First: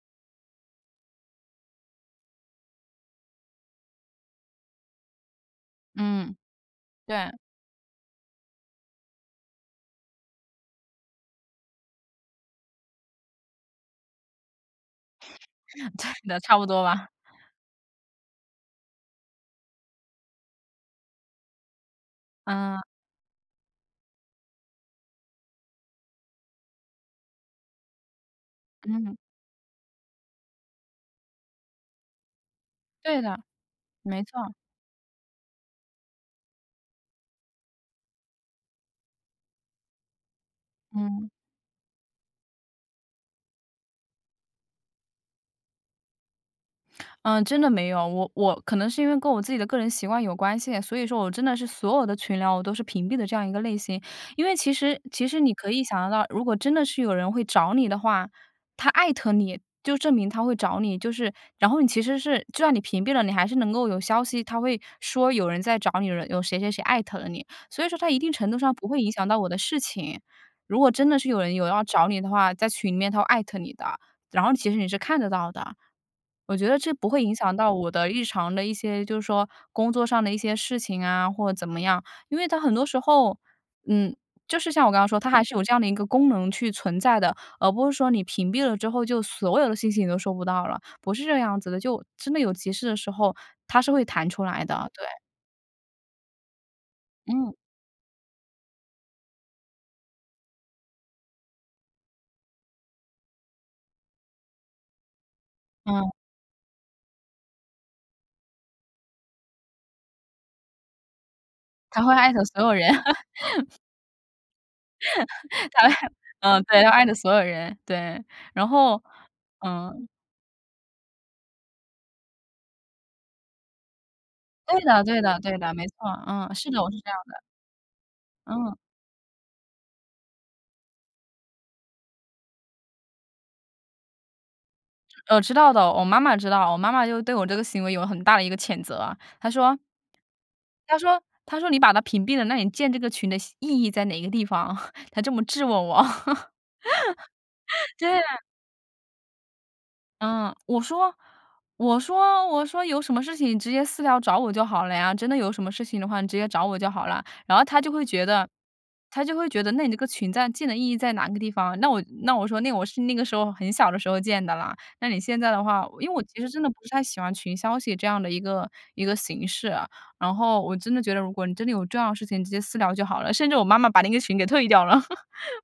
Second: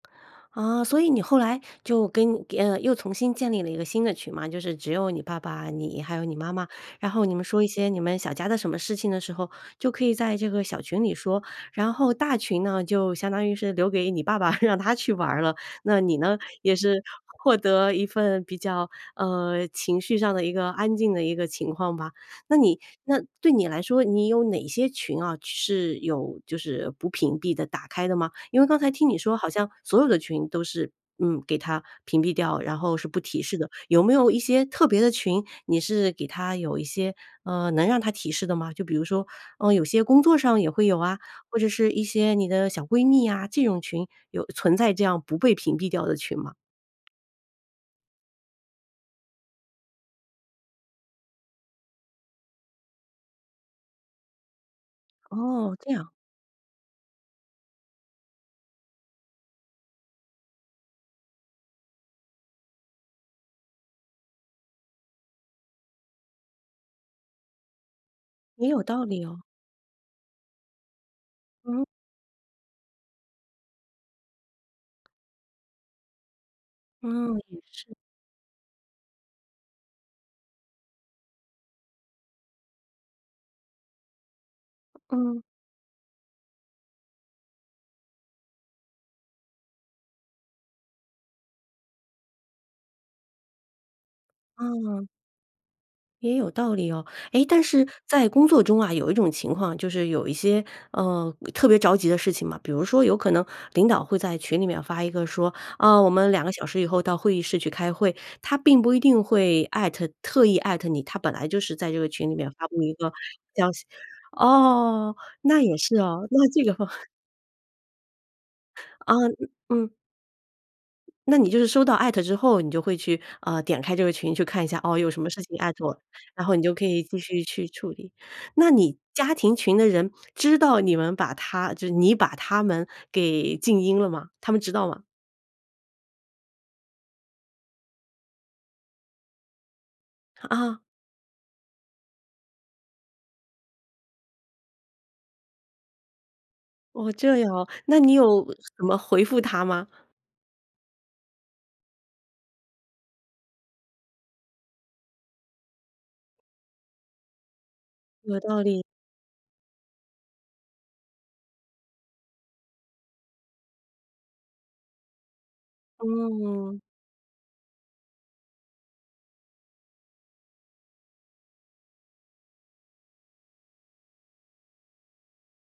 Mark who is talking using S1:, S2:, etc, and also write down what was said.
S1: 啊，所以你后来就跟呃，又重新建立了一个新的群嘛，就是只有你爸爸，你，还有你
S2: 嗯，
S1: 妈妈，然后
S2: 对。
S1: 你们说一些你们小家的什么事情的时候，就可以在这个小群里说。然后大群呢，就相当于是留给你爸爸 让他去玩儿了，那你呢，
S2: 对，差不
S1: 也
S2: 多
S1: 是，
S2: 吧。
S1: 获得一份比较呃，情绪上的一个安静的一个情况吧。那你
S2: 嗯。
S1: 那对你来说，你有哪些群啊？是有就是不屏蔽的、打开的吗？因为刚才听
S2: 嗯。
S1: 你说好像，所有的群都是，嗯，给它屏蔽掉，然后是不
S2: 对的，
S1: 提示的，有没
S2: 没
S1: 有一
S2: 错。
S1: 些特别的群，你是给它有一些呃，能让它提示的吗？就比如说，呃，有些工作上也会有啊，
S2: 嗯。
S1: 或者是一些你的小闺蜜呀？这种群有存在这样不被屏蔽掉的群吗？
S2: 呃，真的没有，我我可能是因为跟我自己的个人习惯有关系，所以说我真的是所有的群聊我都是屏蔽的这样一个类型。因为其实其实你可
S1: 哦，
S2: 以
S1: 这
S2: 想得
S1: 样。
S2: 到如果真的是有人会找你的话，他艾特你，就证明他会找你就是然后你其实是就算你屏蔽了，你还是能够有消息它会说有人在找你，有谁谁谁艾特了你，所以说在一定程度
S1: 也
S2: 上
S1: 有
S2: 不会
S1: 道
S2: 影
S1: 理
S2: 响到
S1: 哦。
S2: 我的事情，如果真的是有人有要
S1: 嗯。
S2: 找你的话，在群里面他会艾特你的，然后其实你是看得到的，我觉得这不会影
S1: 嗯，
S2: 响
S1: 也
S2: 到我
S1: 是。
S2: 的日常的一些就是说，工作上的一些事情啊，或者怎么样，因为它很多时候，嗯，就是像我刚刚说它还
S1: 嗯。
S2: 是有这样的一个功能去存在的，而不是说你屏蔽了之后就所有的信息你都收不到了，不是这样子的，就真的有急事的时候，它是会弹出来的，对。
S1: 嗯。也有道理哦，哎，
S2: 嗯。
S1: 但是在工作中啊，有一种情况，就是有一些，呃，特别着急的事情嘛，比如说有可能，领导会在群里面发一个说，啊，
S2: 嗯。
S1: 我们2个小时以后到会议室去开会，他并不一定会艾特特意艾特你，他本来就是在这
S2: 他
S1: 个
S2: 会
S1: 群
S2: 艾
S1: 里
S2: 特
S1: 面
S2: 所
S1: 发
S2: 有
S1: 布
S2: 人。
S1: 一个消 息，哦，那 也
S2: 他艾
S1: 是啊，那
S2: 嗯，
S1: 这个
S2: 对，他
S1: 话
S2: 艾特所有人，对，然 后
S1: 啊嗯。
S2: 嗯。
S1: 那你就是收到艾特之后你就会去，呃，点开这个群去看一
S2: 对
S1: 下，哦，
S2: 的
S1: 有
S2: 对
S1: 什么
S2: 的
S1: 事
S2: 对
S1: 情艾
S2: 的，
S1: 特
S2: 没
S1: 我？
S2: 错，
S1: 然
S2: 嗯，
S1: 后你
S2: 是
S1: 就
S2: 的，
S1: 可
S2: 我是
S1: 以
S2: 这样
S1: 继
S2: 的。
S1: 续去处理，那
S2: 嗯。
S1: 你家庭群的人知道你们把他就是你把他们给静音了吗？他们知道吗？
S2: 呃，知道的，我妈妈知道，我妈妈就对我这个行为有很大的一个谴责。她说
S1: 啊。
S2: 她说她说你把它屏蔽了，那你建这个群的意义在哪个地方？她这么质问我。
S1: 哦，这样哦，那你
S2: 对啊。
S1: 有什么回复她吗？
S2: 嗯，我说我说我说有什么事情你直接私聊找我就好了呀，真的有什么事情的话你直接找我就好了呀。然后她就会觉
S1: 有
S2: 得
S1: 道理。
S2: 她就会觉得那你这个群在进的意义在哪个地方？那我那我说那我是那个时候很小的时候建的啦，那你现在的话因为我其实真的不
S1: 嗯。
S2: 是不太喜欢群消息这样的一个一个形式啊，然后我真的觉得如果你真的有重要的事情直接私聊就好了。甚至我妈妈把那个群给退掉了。